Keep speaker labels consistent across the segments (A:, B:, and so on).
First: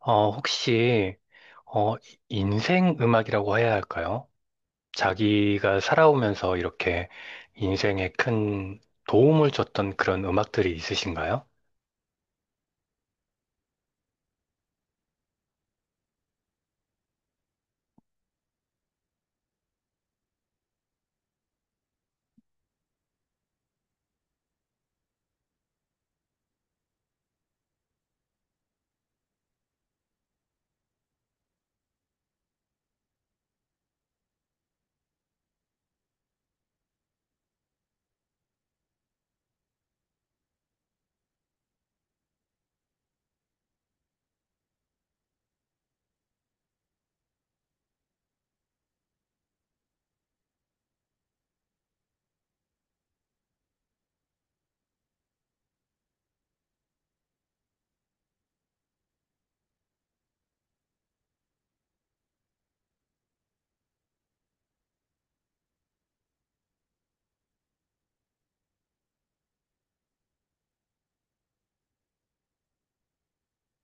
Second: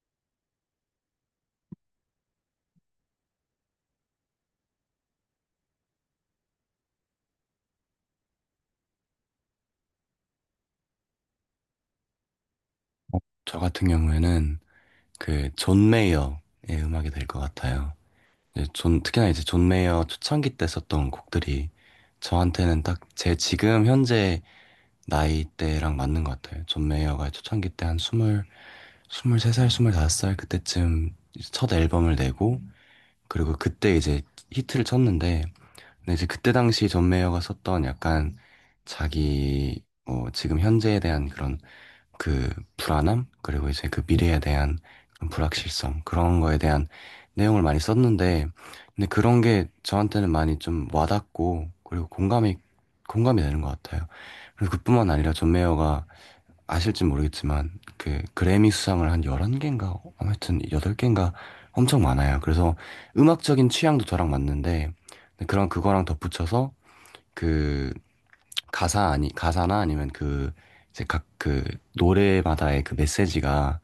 A: 혹시, 어, 인생 음악이라고 해야 할까요? 자기가 살아오면서 이렇게 인생에 큰 도움을 줬던 그런 음악들이 있으신가요?
B: 저 같은 경우에는 그 존 메이어의 음악이 될 것 같아요. 이제 존, 특히나 이제 존 메이어 초창기 때 썼던 곡들이 저한테는 딱 제 지금 현재 나이대랑 맞는 것 같아요. 존 메이어가 초창기 때 한 스물, 스물세 살, 스물다섯 살 그때쯤 이제 첫 앨범을 내고 그리고 그때 이제 히트를 쳤는데, 근데 이제 그때 당시 존 메이어가 썼던 약간 자기 뭐 지금 현재에 대한 그런 그 불안함 그리고 이제 그 미래에 대한 그런 불확실성, 그런 거에 대한 내용을 많이 썼는데, 근데 그런 게 저한테는 많이 좀 와닿고 그리고 공감이 되는 것 같아요. 그래서 그뿐만 아니라 존 메이어가, 아실지 모르겠지만, 그 그래미 수상을 한 11개인가 아무튼 8개인가 엄청 많아요. 그래서 음악적인 취향도 저랑 맞는데, 근데 그런 그거랑 덧붙여서 그 가사, 아니 가사나 아니면 그 이제 각 그 노래마다의 그 메시지가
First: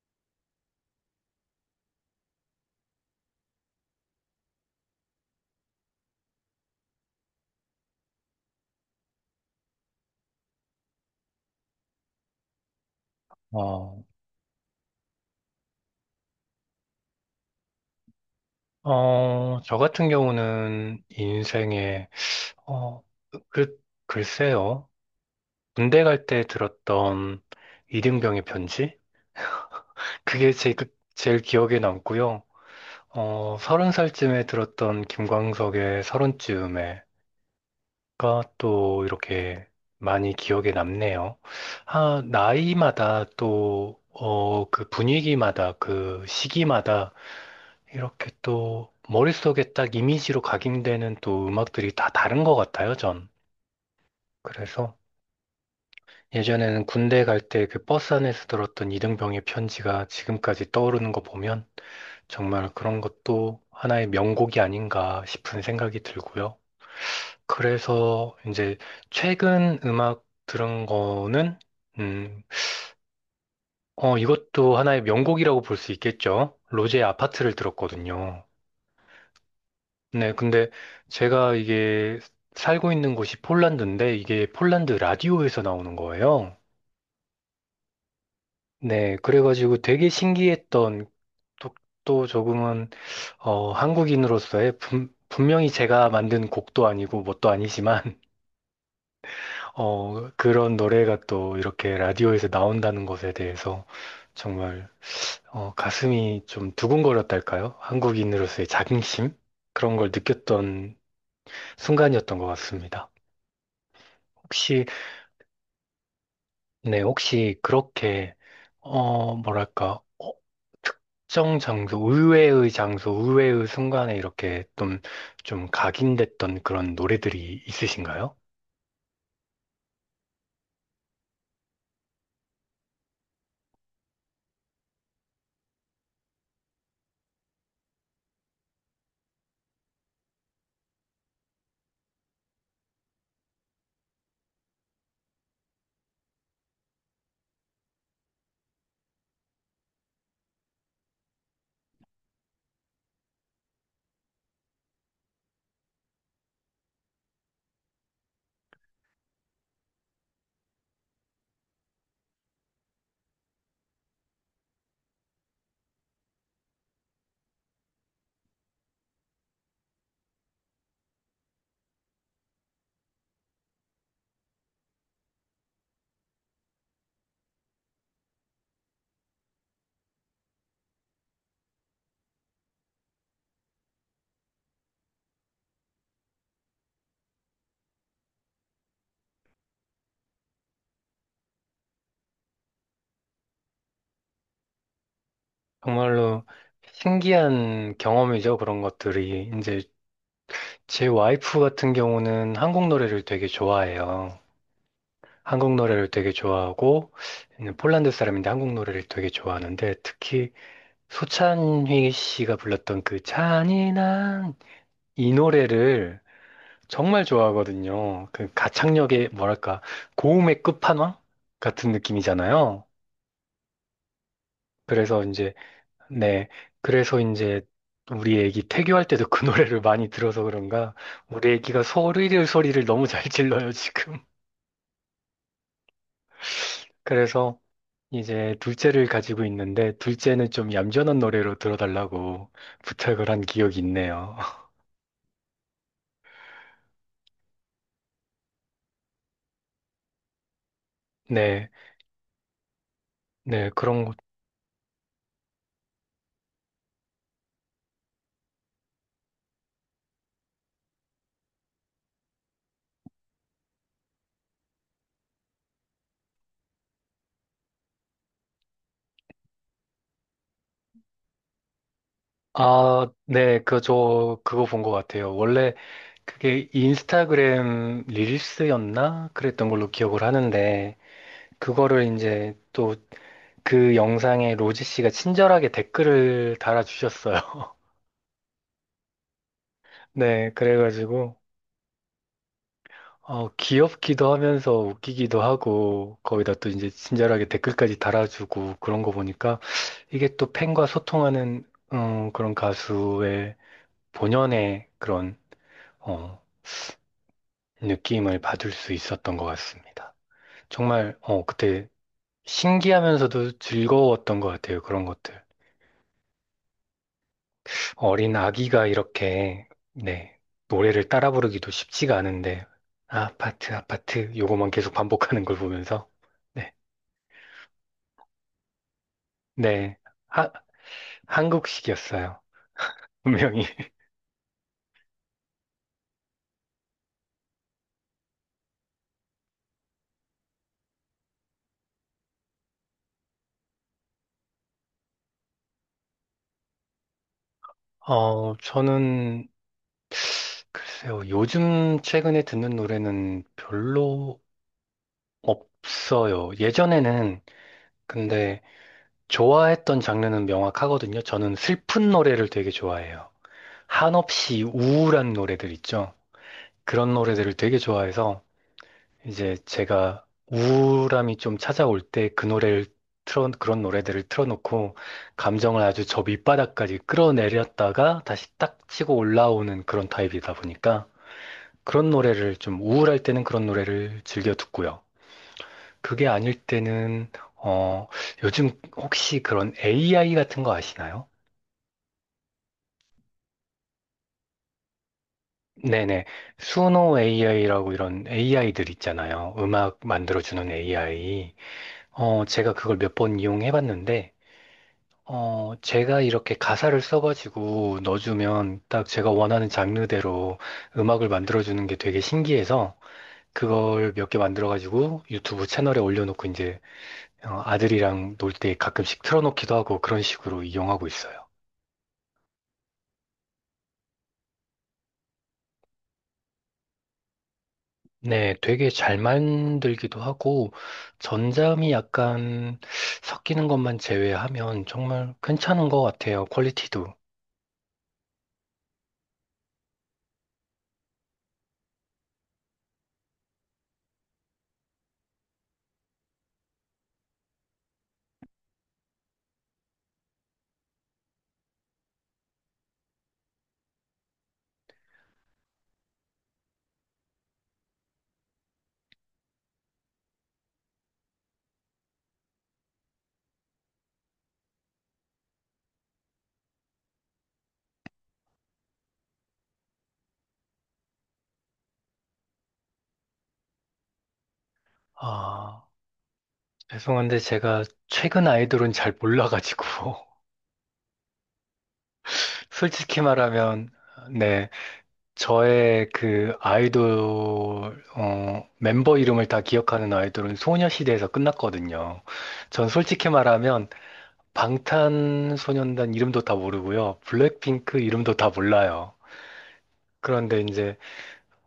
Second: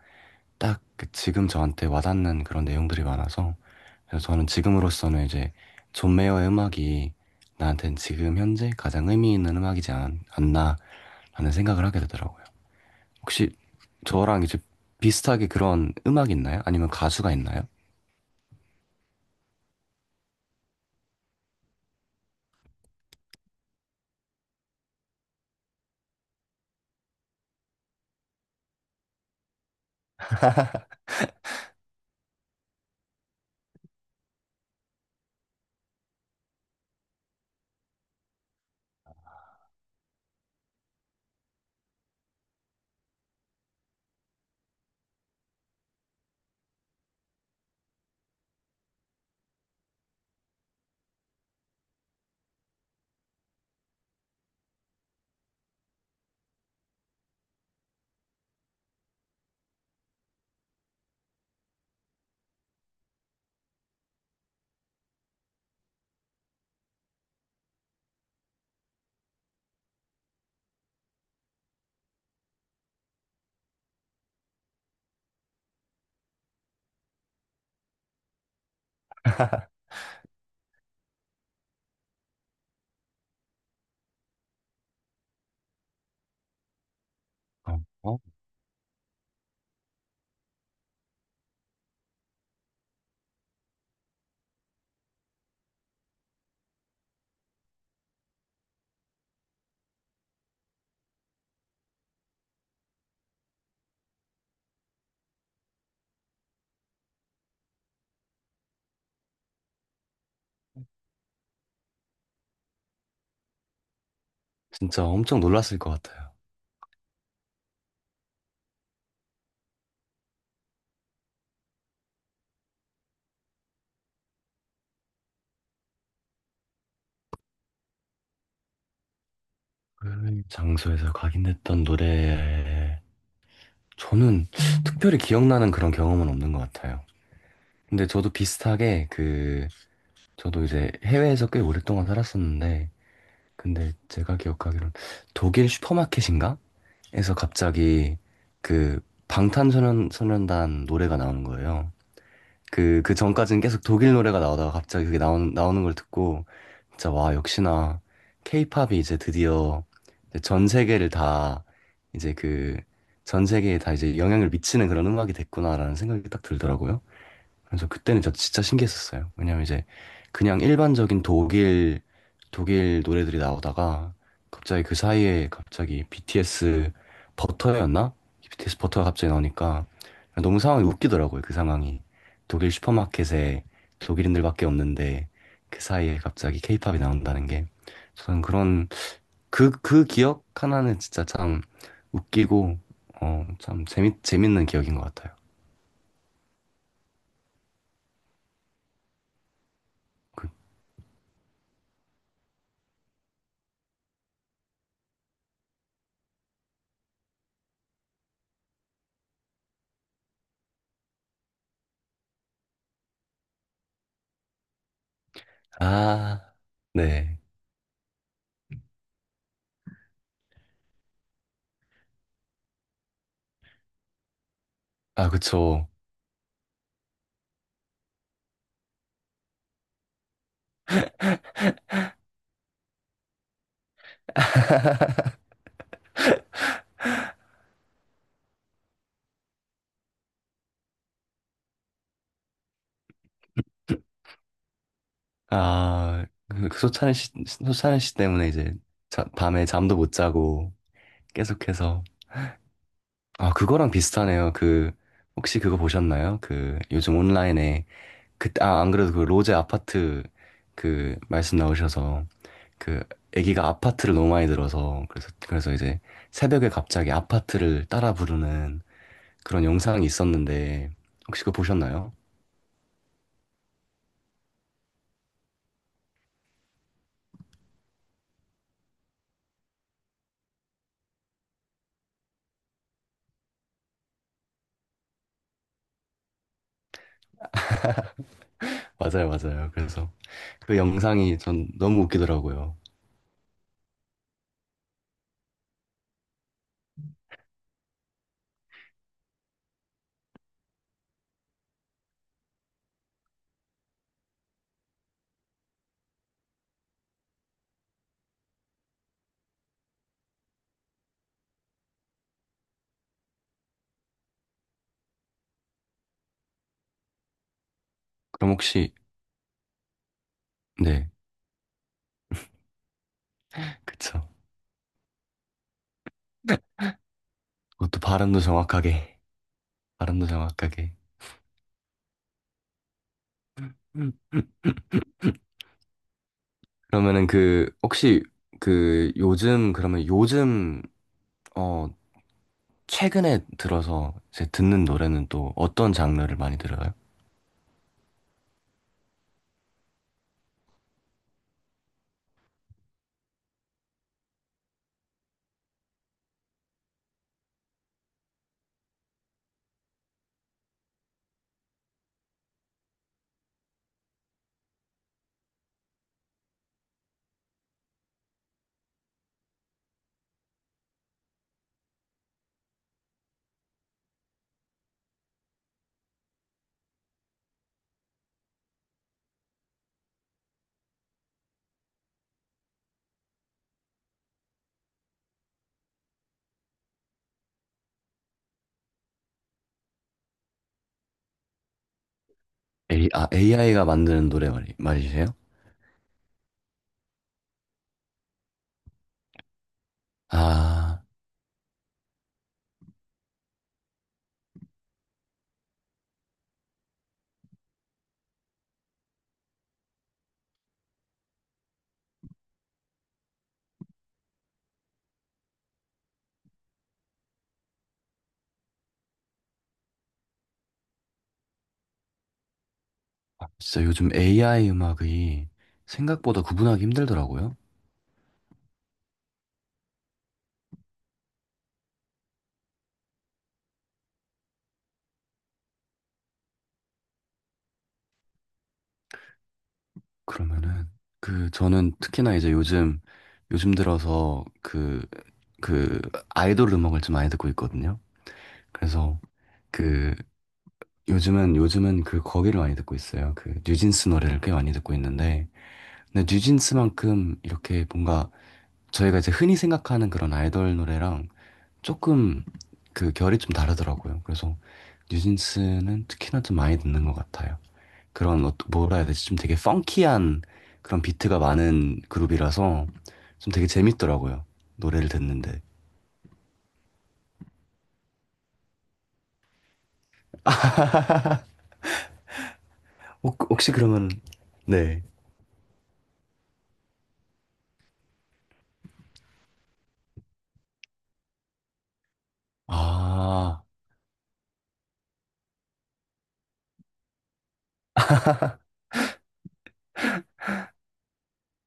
B: 딱그 지금 저한테 와닿는 그런 내용들이 많아서, 그래서 저는 지금으로서는 이제 존 메이어의 음악이 나한테는 지금 현재 가장 의미 있는 음악이지 않, 나 라는 생각을 하게 되더라고요. 혹시
A: 어,
B: 저랑 이제 비슷하게 그런 음악 있나요? 아니면 가수가 있나요?
A: 저 같은 경우는 인생에, 어, 그, 글쎄요. 군대 갈 때 들었던 이등병의 편지? 그게 제일 기억에 남고요. 30살쯤에 들었던 김광석의 서른쯤에 가또 이렇게 많이 기억에 남네요. 아, 나이마다 또, 그 분위기마다 그 시기마다 이렇게 또 머릿속에 딱 이미지로 각인되는 또 음악들이 다 다른 것 같아요, 전. 그래서 예전에는 군대 갈 때 그 버스 안에서 들었던 이등병의 편지가 지금까지 떠오르는 거 보면 정말 그런 것도 하나의 명곡이 아닌가 싶은 생각이 들고요. 그래서 이제 최근 음악 들은 거는 음, 이것도 하나의 명곡이라고 볼 수 있겠죠. 로제의 아파트를 들었거든요. 네, 근데 제가 이게 살고 있는 곳이 폴란드인데 이게 폴란드 라디오에서 나오는 거예요.
B: 어, 어?
A: 네, 그래가지고 되게 신기했던 또, 또 조금은 한국인으로서의 분명히 제가 만든 곡도 아니고 뭣도 아니지만 그런 노래가 또 이렇게 라디오에서 나온다는 것에 대해서 정말 가슴이 좀 두근거렸달까요? 한국인으로서의 자긍심? 그런 걸 느꼈던 순간이었던 것 같습니다. 혹시,
B: 진짜 엄청 놀랐을 것 같아요.
A: 네, 혹시 그렇게, 뭐랄까, 특정 장소, 의외의 장소, 의외의 순간에 이렇게 좀 각인됐던 그런 노래들이 있으신가요?
B: 그 장소에서 각인됐던 노래, 저는 특별히 기억나는 그런 경험은 없는 것 같아요. 근데 저도 비슷하게 그, 저도 이제 해외에서 꽤 오랫동안 살았었는데, 근데 제가 기억하기로는 독일 슈퍼마켓인가? 에서 갑자기 그 방탄소년단 노래가 나오는 거예요. 그, 그 전까지는 계속 독일 노래가 나오다가 갑자기 그게 나오는 걸 듣고, 진짜 와, 역시나, 케이팝이 이제 드디어 이제 전 세계를 다, 이제 그, 전 세계에 다 이제 영향을 미치는 그런 음악이 됐구나라는 생각이 딱 들더라고요. 그래서 그때는 저 진짜 신기했었어요. 왜냐면 이제 그냥 일반적인 독일 노래들이 나오다가 갑자기 그 사이에 갑자기 BTS 버터였나, BTS 버터가 갑자기 나오니까 너무 상황이 웃기더라고요. 그 상황이 독일 슈퍼마켓에 독일인들밖에 없는데 그 사이에 갑자기 케이팝이 나온다는 게, 저는 그런 그 기억 하나는 진짜 참 웃기고 어 참 재밌는 기억인 것 같아요.
A: 정말로 신기한 경험이죠. 그런 것들이 이제
B: 그-
A: 제 와이프 같은 경우는 한국 노래를 되게 좋아해요. 한국 노래를 되게 좋아하고, 는 폴란드 사람인데 한국 노래를 되게 좋아하는데, 특히 소찬휘 씨가 불렀던 그 잔인한 이 노래를
B: 아,
A: 정말
B: 네.
A: 좋아하거든요. 그 가창력의 뭐랄까, 고음의 끝판왕 같은 느낌이잖아요. 그래서
B: 아,
A: 이제,
B: 그쵸.
A: 네. 그래서 이제 우리 애기 태교할 때도 그 노래를 많이 들어서 그런가, 우리 애기가 소리를 너무 잘 질러요, 지금. 그래서 이제 둘째를 가지고 있는데 둘째는 좀 얌전한 노래로 들어달라고 부탁을 한 기억이 있네요.
B: 아, 그, 그 소찬이 씨, 소찬이 씨 때문에 이제 밤에 잠도 못 자고
A: 네,
B: 계속해서. 아,
A: 네,
B: 그거랑
A: 그런 것.
B: 비슷하네요. 그, 혹시 그거 보셨나요? 그, 요즘 온라인에, 그, 아, 안 그래도 그 로제 아파트 그 말씀 나오셔서 그 애기가 아파트를 너무 많이 들어서, 그래서, 그래서 이제 새벽에 갑자기 아파트를 따라 부르는 그런 영상이 있었는데 혹시 그거 보셨나요?
A: 아, 네, 그거 본 것 같아요. 원래 그게 인스타그램 릴스였나? 그랬던 걸로 기억을 하는데, 그거를 이제 또 그 영상에 로지 씨가 친절하게 댓글을 달아주셨어요.
B: 맞아요, 맞아요, 그래서.
A: 네,
B: 그
A: 그래가지고,
B: 영상이 전 너무 웃기더라고요.
A: 귀엽기도 하면서 웃기기도 하고, 거기다 또 이제 친절하게 댓글까지 달아주고 그런 거 보니까 이게 또 팬과 소통하는 그런 가수의 본연의 그런 어, 느낌을 받을 수 있었던 것 같습니다. 정말 그때 신기하면서도 즐거웠던 것 같아요. 그런 것들. 어린
B: 그럼
A: 아기가
B: 혹시,
A: 이렇게 네, 노래를
B: 네,
A: 따라 부르기도 쉽지가 않은데 아파트
B: 그쵸.
A: 아파트 요거만 계속 반복하는 걸 보면서 네.
B: 그것도 발음도 정확하게,
A: 네.
B: 발음도
A: 하,
B: 정확하게.
A: 한국식이었어요. 분명히.
B: 음. 그러면은 그, 혹시 그 요즘, 그러면 요즘, 어, 최근에 들어서 이제 듣는 노래는 또 어떤 장르를 많이 들어요?
A: 저는 글쎄요. 요즘 최근에 듣는 노래는 별로 없어요. 예전에는 근데 좋아했던 장르는 명확하거든요. 저는 슬픈 노래를 되게 좋아해요. 한없이 우울한 노래들 있죠. 그런 노래들을 되게 좋아해서 이제 제가 우울함이 좀 찾아올 때 그 노래를 그런 노래들을 틀어놓고 감정을 아주 저 밑바닥까지 끌어내렸다가 다시 딱 치고 올라오는 그런 타입이다 보니까 그런 노래를 좀 우울할 때는 그런 노래를 즐겨 듣고요. 그게 아닐 때는, 어, 요즘 혹시 그런 AI 같은 거 아시나요?
B: A, 아, AI가 만드는 노래 말이세요?
A: 네네. 수노 AI라고 이런 AI들 있잖아요. 음악 만들어주는
B: 아,
A: AI. 제가 그걸 몇 번 이용해 봤는데, 제가 이렇게 가사를 써가지고 넣어주면 딱 제가 원하는 장르대로 음악을 만들어주는 게 되게 신기해서 그걸 몇 개 만들어가지고 유튜브 채널에 올려놓고 이제 아들이랑 놀 때 가끔씩 틀어놓기도 하고 그런 식으로 이용하고 있어요.
B: 아, 진짜 요즘 AI 음악이 생각보다 구분하기 힘들더라고요.
A: 네, 되게 잘 만들기도 하고 전자음이 약간 섞이는 것만 제외하면 정말 괜찮은 것 같아요. 퀄리티도.
B: 그러면은 그 저는 특히나 이제 요즘 요즘 들어서 그 그 아이돌 음악을 좀 많이 듣고 있거든요. 그래서 그 요즘은 그 거기를 많이 듣고 있어요. 그 뉴진스 노래를 꽤 많이 듣고 있는데, 근데 뉴진스만큼 이렇게 뭔가 저희가 이제 흔히 생각하는 그런 아이돌 노래랑 조금 그 결이 좀 다르더라고요. 그래서 뉴진스는 특히나 좀 많이 듣는 것 같아요. 그런 어, 뭐라 해야 되지? 좀 되게 펑키한 그런 비트가 많은 그룹이라서 좀 되게 재밌더라고요, 노래를 듣는데.
A: 아, 죄송한데 제가 최근 아이돌은 잘 몰라가지고. 솔직히
B: 혹시
A: 말하면,
B: 그러면
A: 네.
B: 네.
A: 저의 그 아이돌, 멤버 이름을 다 기억하는 아이돌은 소녀시대에서 끝났거든요. 전 솔직히
B: 아,
A: 말하면, 방탄소년단 이름도 다 모르고요. 블랙핑크 이름도 다 몰라요. 그런데 이제,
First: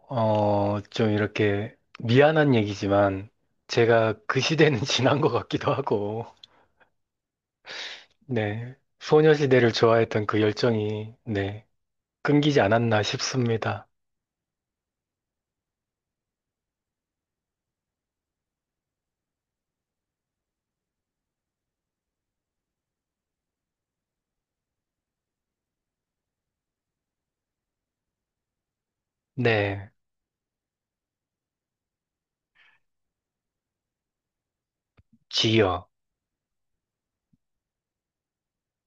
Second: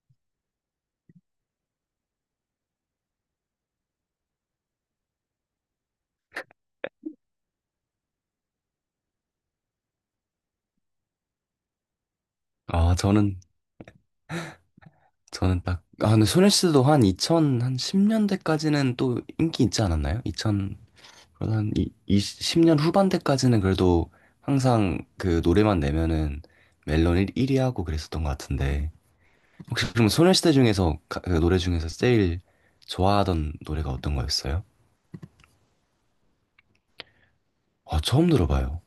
A: 좀 이렇게 미안한 얘기지만, 제가 그 시대는 지난 것 같기도 하고, 네. 소녀시대를 좋아했던 그 열정이, 네. 끊기지
B: 아
A: 않았나
B: 저는
A: 싶습니다.
B: 저는 딱, 아, 근데 소녀시대도 한 2000, 한 10년대까지는 또 인기 있지 않았나요? 2000, 그러다 한 20년 후반대까지는 그래도 항상 그 노래만 내면은 멜론 1위 하고 그랬었던 것 같은데.
A: 네.
B: 혹시 그럼 소녀시대 중에서 그 노래 중에서 제일 좋아하던 노래가 어떤 거였어요?
A: 지요.
B: 아, 처음 들어봐요.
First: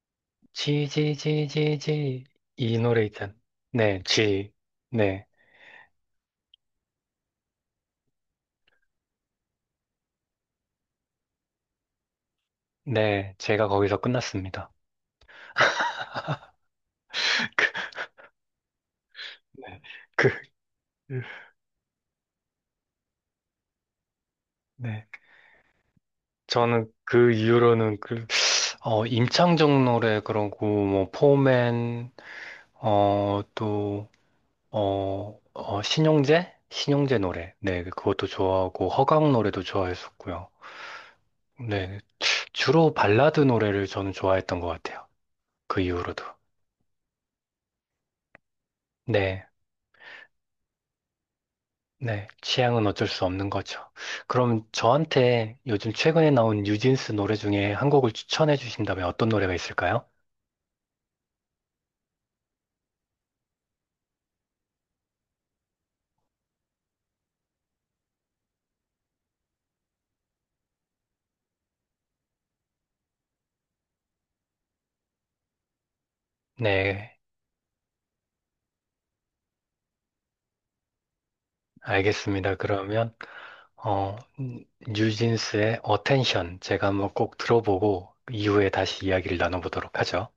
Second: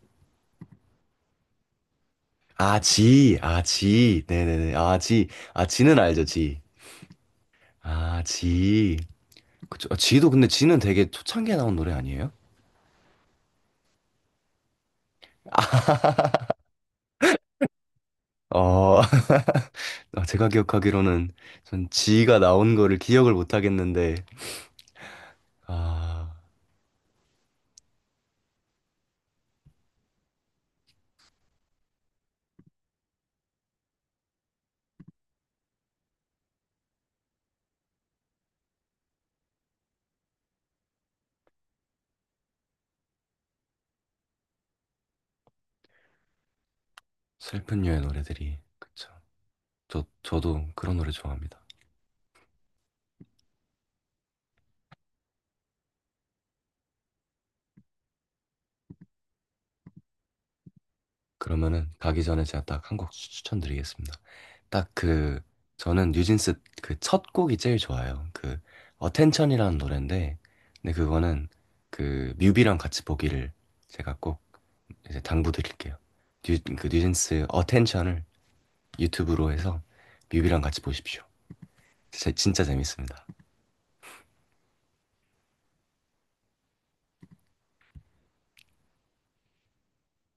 A: 지, 지, 지, 지, 지. 이
B: 아,
A: 노래 있잖아.
B: 지, 아,
A: 네,
B: 지,
A: 지.
B: 네네네, 아,
A: 네,
B: 지, 아, 지는 알죠, 지. 아, 지. 그쵸. 아, 지도 근데 지는 되게 초창기에 나온 노래 아니에요?
A: 네. 제가 거기서 끝났습니다.
B: 어, 아,
A: 네,
B: 제가 기억하기로는 전 지가 나온 거를 기억을 못 하겠는데,
A: 네.
B: 아,
A: 저는 그 이후로는 임창정 노래 그러고, 뭐, 포맨, 또, 신용재? 신용재 노래. 네, 그것도 좋아하고, 허각 노래도 좋아했었고요. 네. 주로 발라드 노래를 저는 좋아했던 것 같아요. 그 이후로도.
B: 슬픈 유의 노래들이. 그쵸.
A: 네.
B: 저, 저도 그런 노래 좋아합니다.
A: 네, 취향은 어쩔 수 없는 거죠. 그럼 저한테 요즘 최근에 나온 뉴진스 노래 중에 한 곡을 추천해 주신다면 어떤 노래가 있을까요?
B: 그러면은 가기 전에 제가 딱 한 곡 추천드리겠습니다. 딱 그 저는 뉴진스 그 첫 곡이 제일 좋아요. 그 어텐션이라는 노래인데, 근데 그거는 그 뮤비랑 같이 보기를 제가 꼭 이제 당부드릴게요. 뉴, 그
A: 네,
B: 뉴진스 어텐션을 유튜브로 해서 뮤비랑 같이 보십시오. 진짜,
A: 알겠습니다.
B: 진짜
A: 그러면
B: 재밌습니다.
A: 뉴진스의 Attention 제가 한번 꼭 들어보고 이후에 다시 이야기를 나눠보도록 하죠.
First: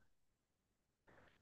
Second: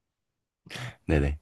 B: 네네.